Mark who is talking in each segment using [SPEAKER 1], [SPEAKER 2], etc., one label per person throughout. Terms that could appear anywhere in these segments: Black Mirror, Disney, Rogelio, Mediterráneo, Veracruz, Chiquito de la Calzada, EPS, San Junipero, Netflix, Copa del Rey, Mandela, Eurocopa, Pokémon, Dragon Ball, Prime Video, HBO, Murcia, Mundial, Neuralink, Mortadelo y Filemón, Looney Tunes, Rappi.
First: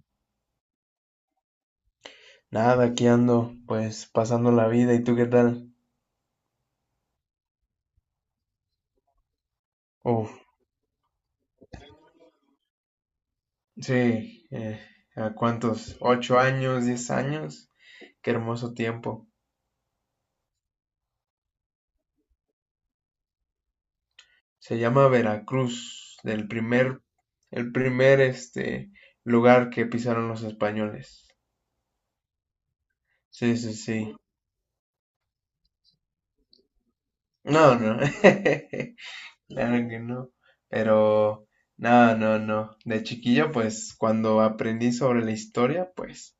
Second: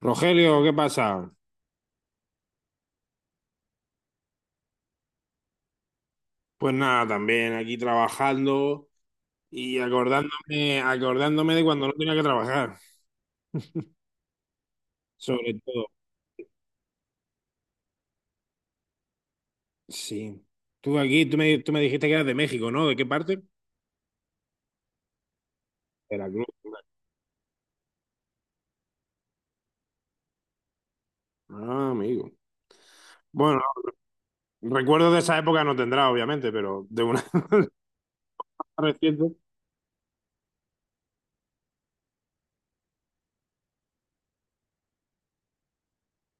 [SPEAKER 1] Rogelio, ¿qué pasa?
[SPEAKER 2] Nada, aquí ando, pues pasando la vida. ¿Y tú qué tal?
[SPEAKER 1] Pues nada, también aquí trabajando y
[SPEAKER 2] Uf,
[SPEAKER 1] acordándome, acordándome de cuando no tenía que trabajar,
[SPEAKER 2] sí, ¿a
[SPEAKER 1] sobre todo.
[SPEAKER 2] cuántos? ¿Ocho años, diez años? Qué hermoso tiempo.
[SPEAKER 1] Sí. Tú me dijiste que eras de México, ¿no? ¿De qué parte?
[SPEAKER 2] Se llama Veracruz,
[SPEAKER 1] Veracruz.
[SPEAKER 2] el primer, lugar que pisaron los españoles.
[SPEAKER 1] Ah, amigo.
[SPEAKER 2] Sí,
[SPEAKER 1] Bueno,
[SPEAKER 2] sí, sí.
[SPEAKER 1] recuerdos de esa época no tendrá, obviamente, pero de una
[SPEAKER 2] No, no,
[SPEAKER 1] reciente.
[SPEAKER 2] claro que no. Pero, no, no, no. De chiquillo, pues, cuando aprendí sobre la historia, pues,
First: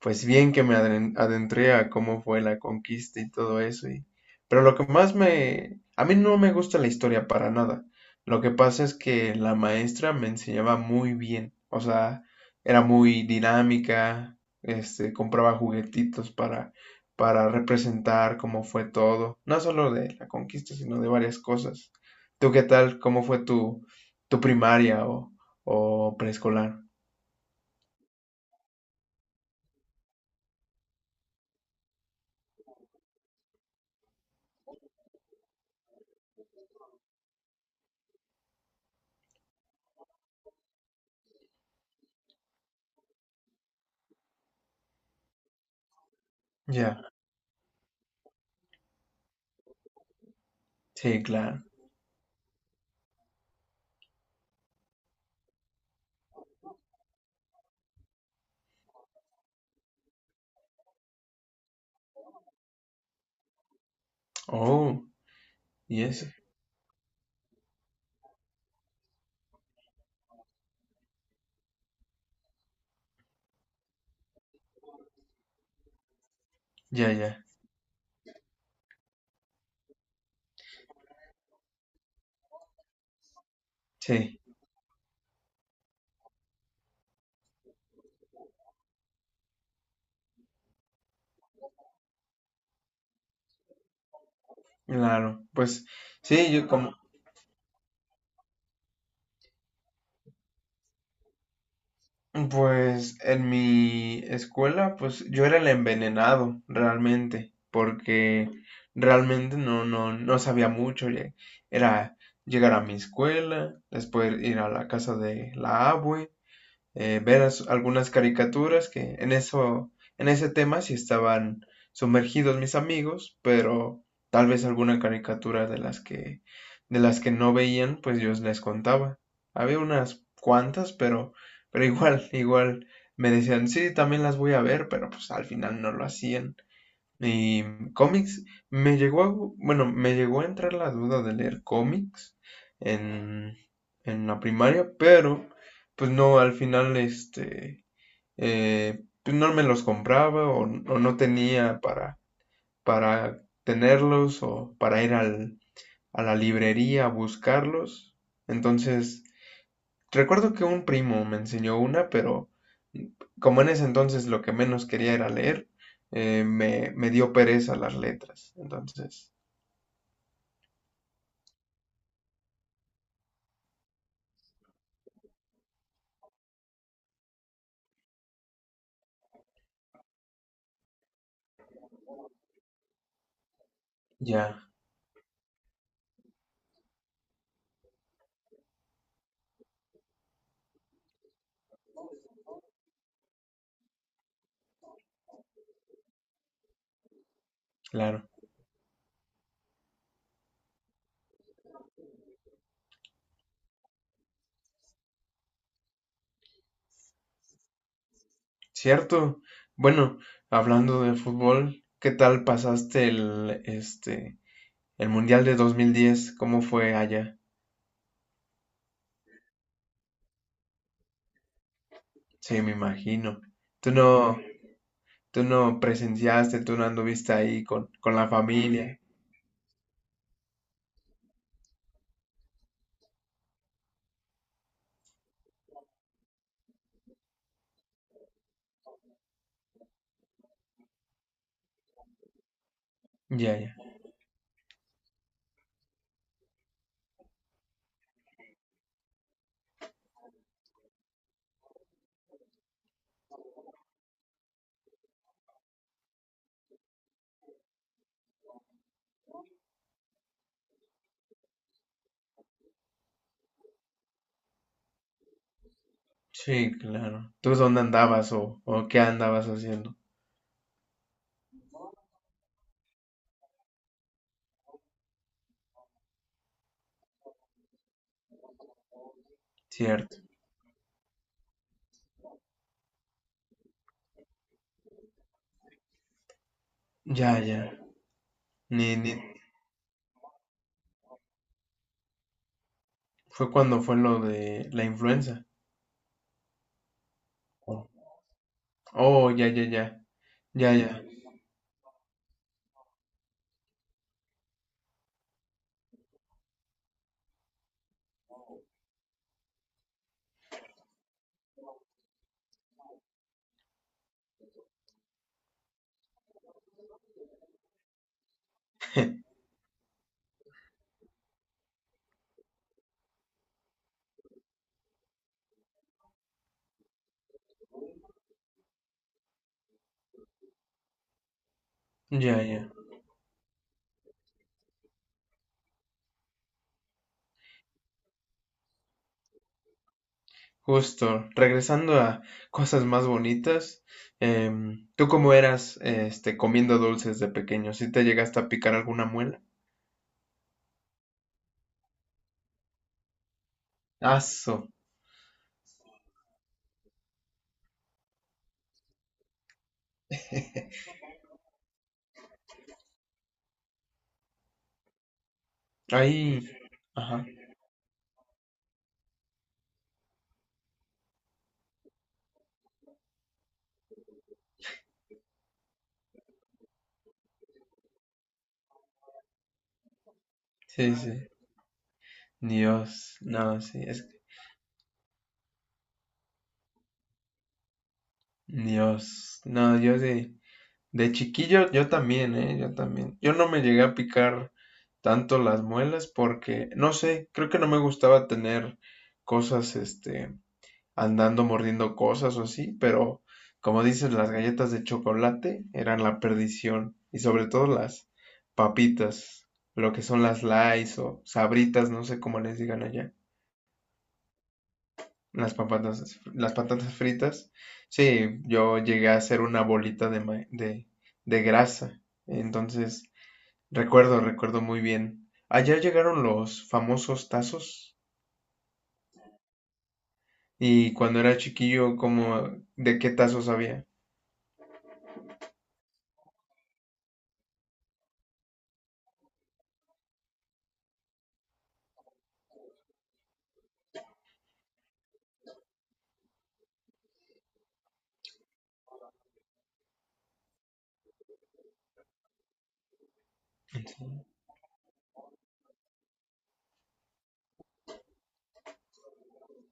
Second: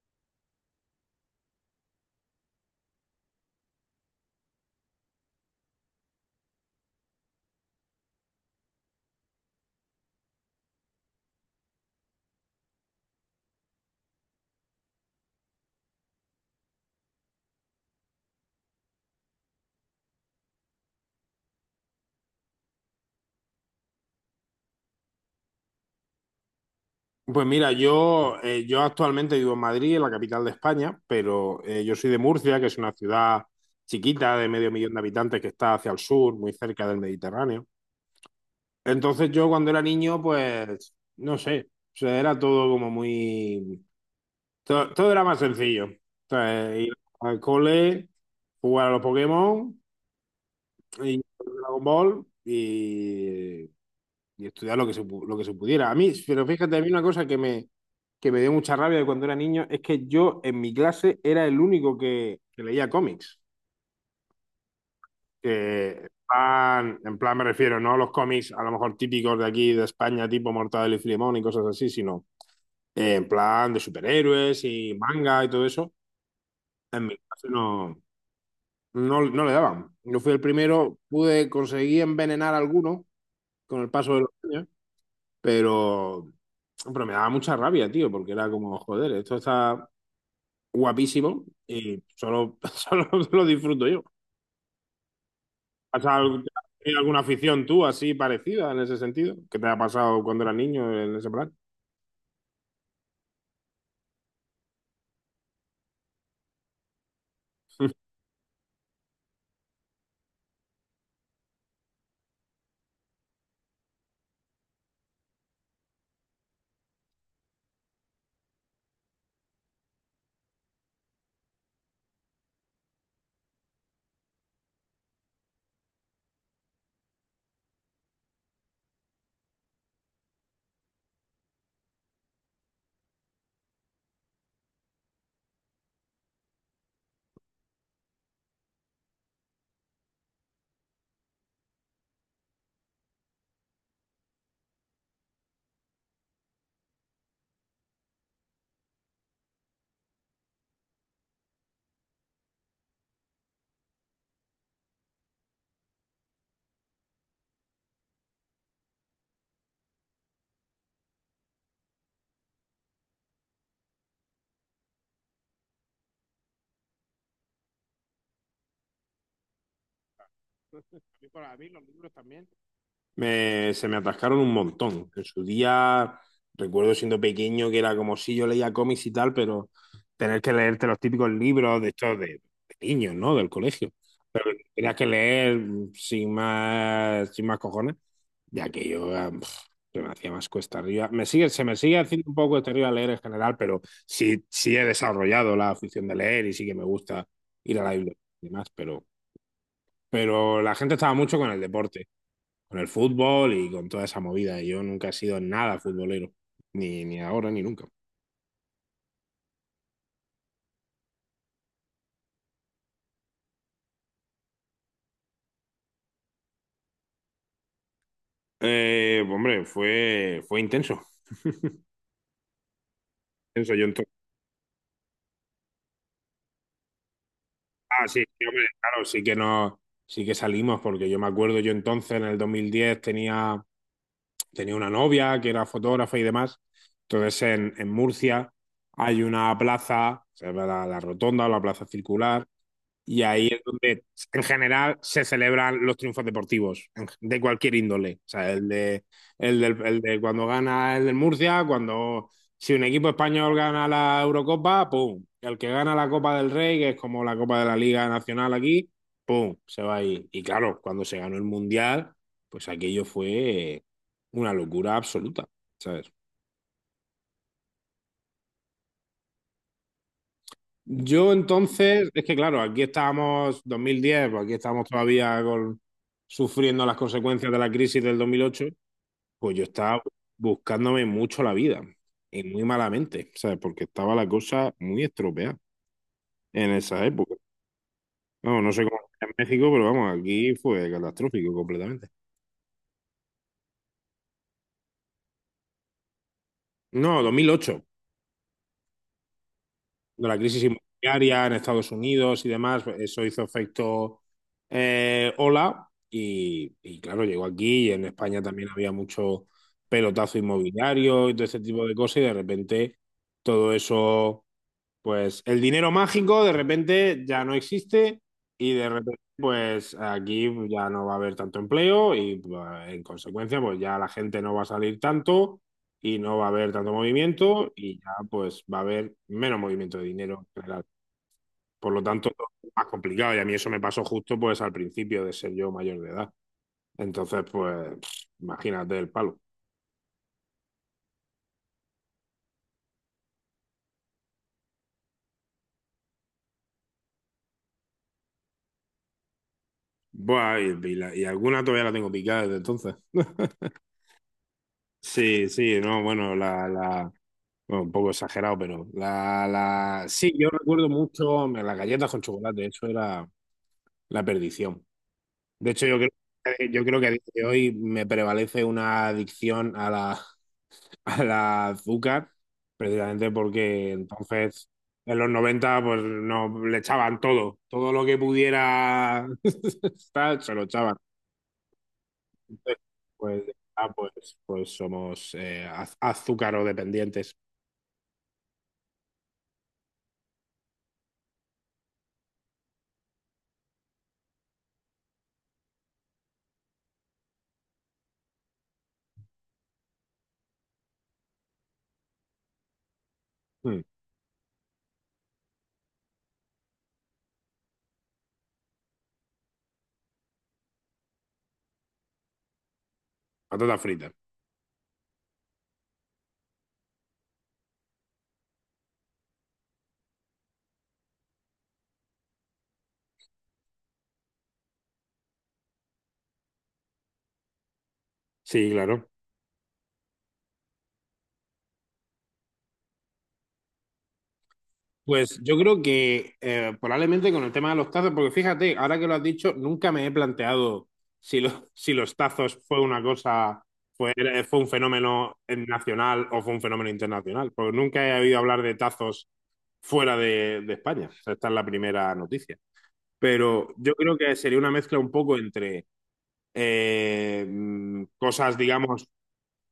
[SPEAKER 2] pues bien que adentré a cómo fue la conquista y todo eso y pero lo que más me a mí no me gusta la historia para nada. Lo que pasa es que la maestra me enseñaba muy bien, o sea, era muy dinámica, compraba juguetitos para representar cómo fue todo, no solo de la conquista, sino de varias cosas. ¿Tú qué tal? ¿Cómo fue tu primaria o preescolar?
[SPEAKER 1] Pues mira, yo actualmente vivo en Madrid, en la capital de España, pero yo soy de Murcia, que es una ciudad chiquita de medio millón de habitantes que está hacia el sur, muy cerca del Mediterráneo. Entonces yo cuando era niño, pues, no sé, o sea, era todo como muy... Todo era más sencillo. Entonces, ir
[SPEAKER 2] Ya.
[SPEAKER 1] al cole, jugar a los Pokémon y
[SPEAKER 2] Sí, claro.
[SPEAKER 1] Dragon Ball y estudiar lo que se pudiera. Pero fíjate, a mí una cosa que me dio mucha rabia de cuando era niño es que yo en mi clase era el único que leía cómics.
[SPEAKER 2] Oh,
[SPEAKER 1] Que
[SPEAKER 2] y
[SPEAKER 1] en
[SPEAKER 2] eso.
[SPEAKER 1] plan, en plan me refiero, no a los cómics a lo mejor típicos de aquí, de España, tipo Mortadelo y Filemón y cosas así, sino en plan de superhéroes y manga y todo eso, en
[SPEAKER 2] Ya,
[SPEAKER 1] mi
[SPEAKER 2] ya,
[SPEAKER 1] clase no, no, no le daban. Yo fui el primero, pude conseguir envenenar a alguno con el paso de los
[SPEAKER 2] sí,
[SPEAKER 1] años, pero, pero me daba mucha rabia, tío, porque era como, joder, esto está guapísimo y solo, solo lo disfruto yo.
[SPEAKER 2] claro. Pues
[SPEAKER 1] ¿Has al-
[SPEAKER 2] sí,
[SPEAKER 1] Tenido alguna afición tú así parecida en ese sentido? ¿Qué te ha pasado cuando eras niño en ese plan?
[SPEAKER 2] pues en mi escuela, pues yo era el envenenado realmente, porque realmente no, no, no sabía mucho. Era llegar a mi escuela, después ir a la casa de la abue, ver algunas caricaturas que en ese tema sí estaban sumergidos mis amigos, pero tal vez alguna caricatura de las que no veían, pues yo les contaba. Había unas cuantas, pero igual, igual me decían, sí, también las voy a ver, pero pues al final no lo hacían. Y cómics, me llegó a, gu- bueno, me llegó a entrar la duda de leer cómics en, en la primaria, pero pues no, al final pues no me los compraba o no tenía para tenerlos o para ir a la librería a buscarlos. Entonces, recuerdo que un primo me enseñó una, pero como en ese entonces lo que menos quería era leer, me dio pereza las letras. Entonces,
[SPEAKER 1] A Para mí los libros también. Se me atascaron un montón. En su día, recuerdo siendo pequeño que era como si yo leía cómics y tal, pero tener que leerte los típicos libros de estos de niños, ¿no? Del colegio. Pero
[SPEAKER 2] ya,
[SPEAKER 1] tenías que leer sin más, sin más cojones, ya que yo se me hacía más cuesta arriba. Se me sigue haciendo un poco cuesta arriba leer en general, pero sí, sí he desarrollado la afición de leer y sí que me gusta ir a la biblioteca
[SPEAKER 2] claro.
[SPEAKER 1] y demás, pero la gente estaba mucho con el deporte con el fútbol y con toda esa movida. Yo nunca he sido nada futbolero, ni ahora ni nunca.
[SPEAKER 2] Cierto. Bueno, hablando de fútbol, ¿qué tal pasaste el Mundial de 2010? ¿Cómo fue allá?
[SPEAKER 1] Hombre, fue intenso.
[SPEAKER 2] Sí, me imagino.
[SPEAKER 1] Intenso. Yo
[SPEAKER 2] Tú
[SPEAKER 1] entonces,
[SPEAKER 2] no, tú no presenciaste, tú no anduviste ahí con
[SPEAKER 1] sí,
[SPEAKER 2] la
[SPEAKER 1] sí, hombre,
[SPEAKER 2] familia.
[SPEAKER 1] claro, sí que no, sí que salimos, porque yo me acuerdo, yo entonces en el 2010 tenía una novia que era fotógrafa y demás. Entonces en Murcia hay una plaza, se llama la rotonda o la plaza circular. Y ahí
[SPEAKER 2] Ya,
[SPEAKER 1] es
[SPEAKER 2] ya.
[SPEAKER 1] donde, en general, se celebran los triunfos deportivos, de cualquier índole. O sea, el de cuando gana el del Murcia, cuando si un equipo español gana la Eurocopa, ¡pum! El que gana la Copa del Rey, que es como la Copa de la Liga Nacional aquí, ¡pum! Se va ahí. Y claro, cuando se ganó el Mundial, pues aquello fue una locura absoluta, ¿sabes?
[SPEAKER 2] Sí, claro. ¿Tú dónde andabas o qué andabas haciendo?
[SPEAKER 1] Yo entonces, es que claro, aquí estábamos 2010, pues aquí estamos todavía sufriendo las consecuencias de la crisis del 2008. Pues yo estaba
[SPEAKER 2] Cierto.
[SPEAKER 1] buscándome mucho la vida y muy malamente, ¿sabes? Porque estaba la cosa muy estropeada en esa época.
[SPEAKER 2] Ya, ya.
[SPEAKER 1] No, no sé
[SPEAKER 2] Ni,
[SPEAKER 1] cómo
[SPEAKER 2] ni...
[SPEAKER 1] era en México, pero vamos, aquí fue catastrófico completamente.
[SPEAKER 2] fue cuando fue lo de la influenza.
[SPEAKER 1] No, 2008,
[SPEAKER 2] Oh, ya, ya, ya.
[SPEAKER 1] de la crisis
[SPEAKER 2] Ya, ya.
[SPEAKER 1] inmobiliaria en Estados Unidos y demás, pues, eso hizo efecto ola y, claro, llegó aquí y en España también había mucho pelotazo inmobiliario y todo ese tipo de cosas y de repente todo eso, pues el dinero mágico de repente ya no existe y de repente pues aquí ya no va a haber tanto empleo y pues, en consecuencia, pues ya la gente no va a salir tanto y no va a haber tanto movimiento y ya pues va a haber menos movimiento de dinero en general. Por lo tanto,
[SPEAKER 2] Ya, ya.
[SPEAKER 1] es más complicado y a mí eso me pasó justo pues al principio de ser yo mayor de edad. Entonces pues imagínate el palo.
[SPEAKER 2] Justo. Regresando a cosas más bonitas. ¿Tú cómo eras comiendo dulces de pequeño? ¿Sí te llegaste a picar alguna muela?
[SPEAKER 1] Buah, y alguna todavía la tengo picada desde entonces.
[SPEAKER 2] Aso.
[SPEAKER 1] Sí, sí, no, bueno, bueno, un poco exagerado, pero sí, yo recuerdo mucho las galletas con chocolate, eso era la perdición. De hecho, yo creo,
[SPEAKER 2] Ahí.
[SPEAKER 1] yo creo que a día
[SPEAKER 2] Ajá.
[SPEAKER 1] de hoy me prevalece una adicción a la, a la azúcar, precisamente porque entonces en los 90 pues no le echaban todo, todo lo que pudiera estar, se lo
[SPEAKER 2] Sí,
[SPEAKER 1] echaban.
[SPEAKER 2] sí.
[SPEAKER 1] Entonces,
[SPEAKER 2] Dios.
[SPEAKER 1] pues,
[SPEAKER 2] No, sí. Es...
[SPEAKER 1] pues somos azucarodependientes.
[SPEAKER 2] Dios. No, yo sí. De chiquillo yo también, ¿eh? Yo también. Yo no me llegué a picar tanto las muelas porque, no sé, creo que no me gustaba tener cosas, este, andando mordiendo cosas o así, pero
[SPEAKER 1] Mm,
[SPEAKER 2] como dices, las galletas de chocolate eran la perdición y sobre todo las papitas, lo que son las Lays o sabritas, no sé cómo les digan allá,
[SPEAKER 1] patatas fritas.
[SPEAKER 2] las patatas fritas. Sí, yo llegué a hacer una bolita de grasa, entonces... Recuerdo, recuerdo muy bien. Allá llegaron los famosos tazos
[SPEAKER 1] Sí, claro.
[SPEAKER 2] y cuando era chiquillo, como de qué tazos había.
[SPEAKER 1] Pues yo creo que probablemente con el tema de los tazos, porque fíjate, ahora que lo has dicho, nunca me he planteado si los tazos fue una cosa, fue un fenómeno nacional o fue un fenómeno internacional, porque nunca he oído hablar de tazos fuera de España. O sea, esta es la primera noticia. Pero yo creo que sería una mezcla un poco entre cosas, digamos,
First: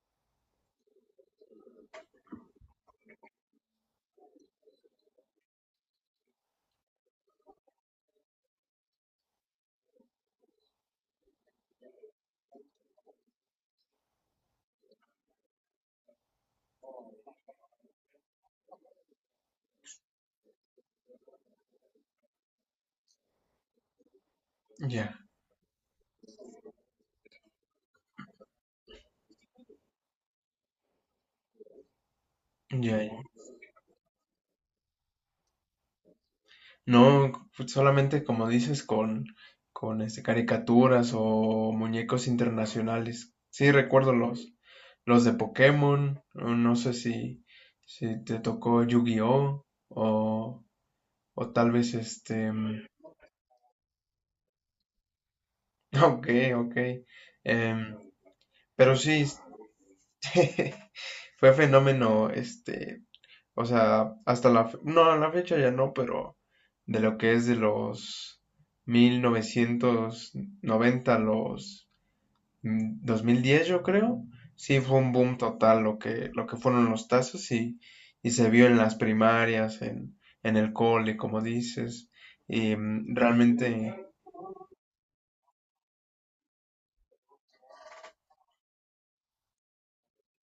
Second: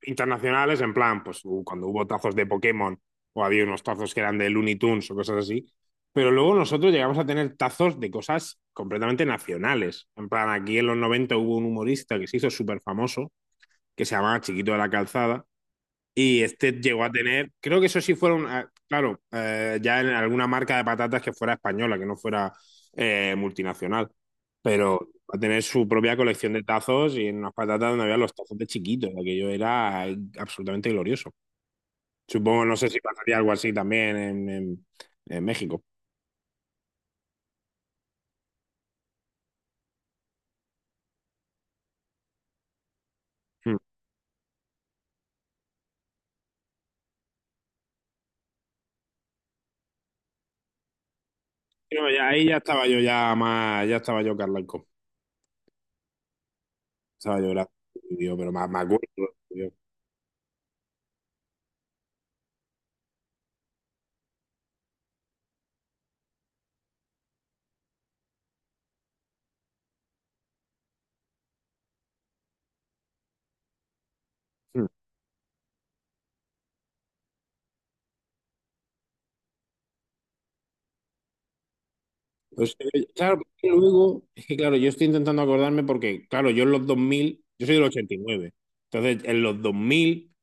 [SPEAKER 1] internacionales, en plan, pues cuando hubo tazos de Pokémon o había unos tazos que eran de Looney Tunes o cosas así, pero luego nosotros llegamos a tener tazos de cosas completamente nacionales. En plan, aquí en los 90 hubo un humorista que se hizo súper famoso, que se llamaba Chiquito de la Calzada, y este llegó a tener, creo que eso sí fueron, claro, ya en alguna marca de patatas que fuera española, que no fuera multinacional, pero
[SPEAKER 2] Ya,
[SPEAKER 1] va a tener su propia colección de tazos, y en unas patatas donde había los tazos de chiquitos, aquello era absolutamente glorioso. Supongo, no sé si
[SPEAKER 2] ya, ya.
[SPEAKER 1] pasaría algo así también en México.
[SPEAKER 2] No, pues, solamente como dices con caricaturas o muñecos internacionales. Sí,
[SPEAKER 1] Hmm.
[SPEAKER 2] recuerdo los de Pokémon, o no sé si te tocó Yu-Gi-Oh o tal vez
[SPEAKER 1] Pero ahí ya estaba yo ya más, ya estaba yo Carlanco,
[SPEAKER 2] ok, ok.
[SPEAKER 1] estaba yo era-
[SPEAKER 2] Em,
[SPEAKER 1] yo, pero más, más
[SPEAKER 2] pero
[SPEAKER 1] gordo,
[SPEAKER 2] sí,
[SPEAKER 1] tío.
[SPEAKER 2] fue fenómeno, o sea, no, a la fecha ya no, pero de lo que es de los 1990 a los 2010 yo creo, sí fue un boom total lo que fueron los tazos y se vio en las primarias, en el cole, como dices,
[SPEAKER 1] Pues,
[SPEAKER 2] y
[SPEAKER 1] claro, porque
[SPEAKER 2] realmente,
[SPEAKER 1] luego, es que claro, yo estoy intentando acordarme porque, claro, yo en los 2000 yo soy del 89, entonces en los 2000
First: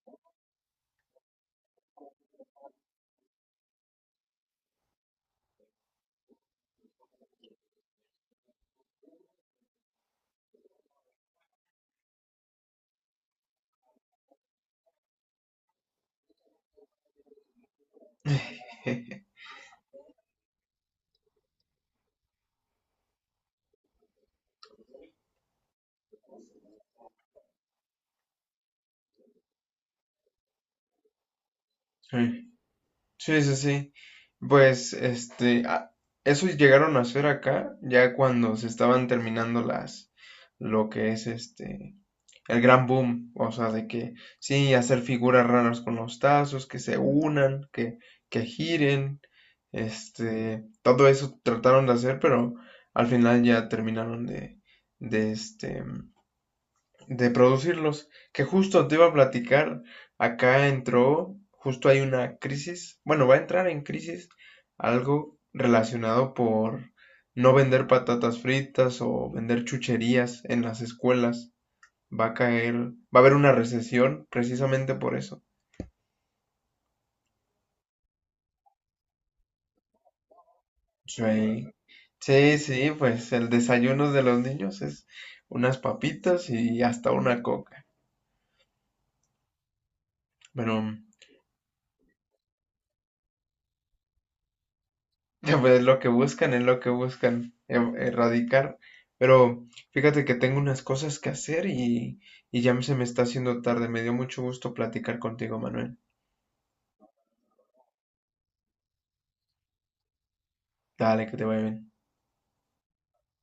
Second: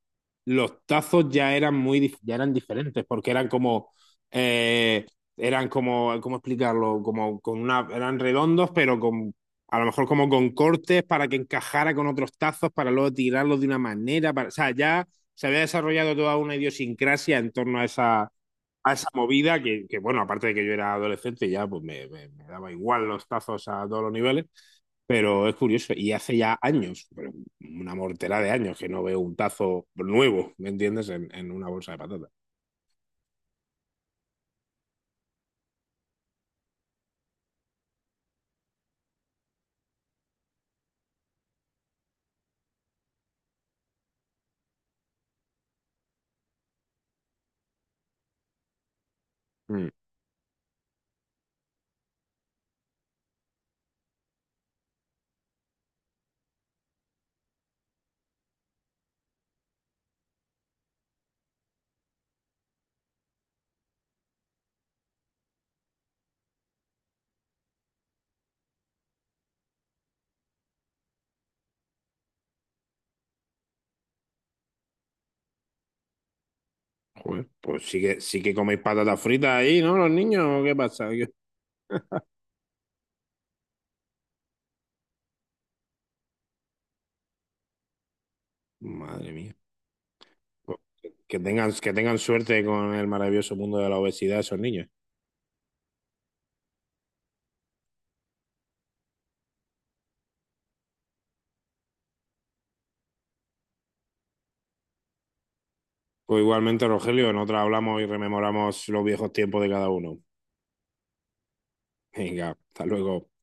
[SPEAKER 1] los tazos ya eran ya eran diferentes porque eh, eran como, ¿cómo explicarlo? Como con una, eran redondos, pero con, a lo mejor como con cortes para que encajara con otros tazos para luego tirarlos de una manera, para, o sea, ya se había desarrollado toda una idiosincrasia en torno a esa movida que, bueno, aparte de que yo era adolescente, ya pues me daba igual los tazos a todos los niveles, pero es curioso. Y hace ya años, pero una mortera de años, que no veo un tazo nuevo, ¿me entiendes?, en una bolsa de patatas.
[SPEAKER 2] sí, sí, sí. Pues, este, a- Eso llegaron a hacer acá, ya cuando se estaban terminando las, lo que es el gran boom, o sea, de que sí, hacer figuras raras con los tazos, que se unan, que giren,
[SPEAKER 1] Mm,
[SPEAKER 2] todo eso trataron de hacer, pero al final ya terminaron de este, de producirlos. Que justo te iba a platicar, acá entró, justo hay una crisis, bueno, va a entrar en crisis algo relacionado por no vender patatas fritas o vender chucherías en las escuelas. Va a caer, va a haber una recesión precisamente por eso.
[SPEAKER 1] joder, pues sí que coméis patatas fritas ahí, ¿no? Los niños, ¿qué pasa? ¿Qué...
[SPEAKER 2] Sí, sí, sí, pues el desayuno de los niños es unas papitas y hasta una coca.
[SPEAKER 1] Madre mía.
[SPEAKER 2] Pero
[SPEAKER 1] Pues que tengan suerte con el maravilloso mundo de la obesidad esos niños.
[SPEAKER 2] pues es lo que buscan, es lo que buscan erradicar. Pero fíjate que tengo unas cosas que hacer y ya se me está haciendo tarde. Me dio mucho gusto platicar contigo, Manuel.
[SPEAKER 1] Pues igualmente, Rogelio, en otra hablamos y rememoramos los viejos tiempos de cada uno.
[SPEAKER 2] Dale, que te vaya bien.
[SPEAKER 1] Venga, hasta luego.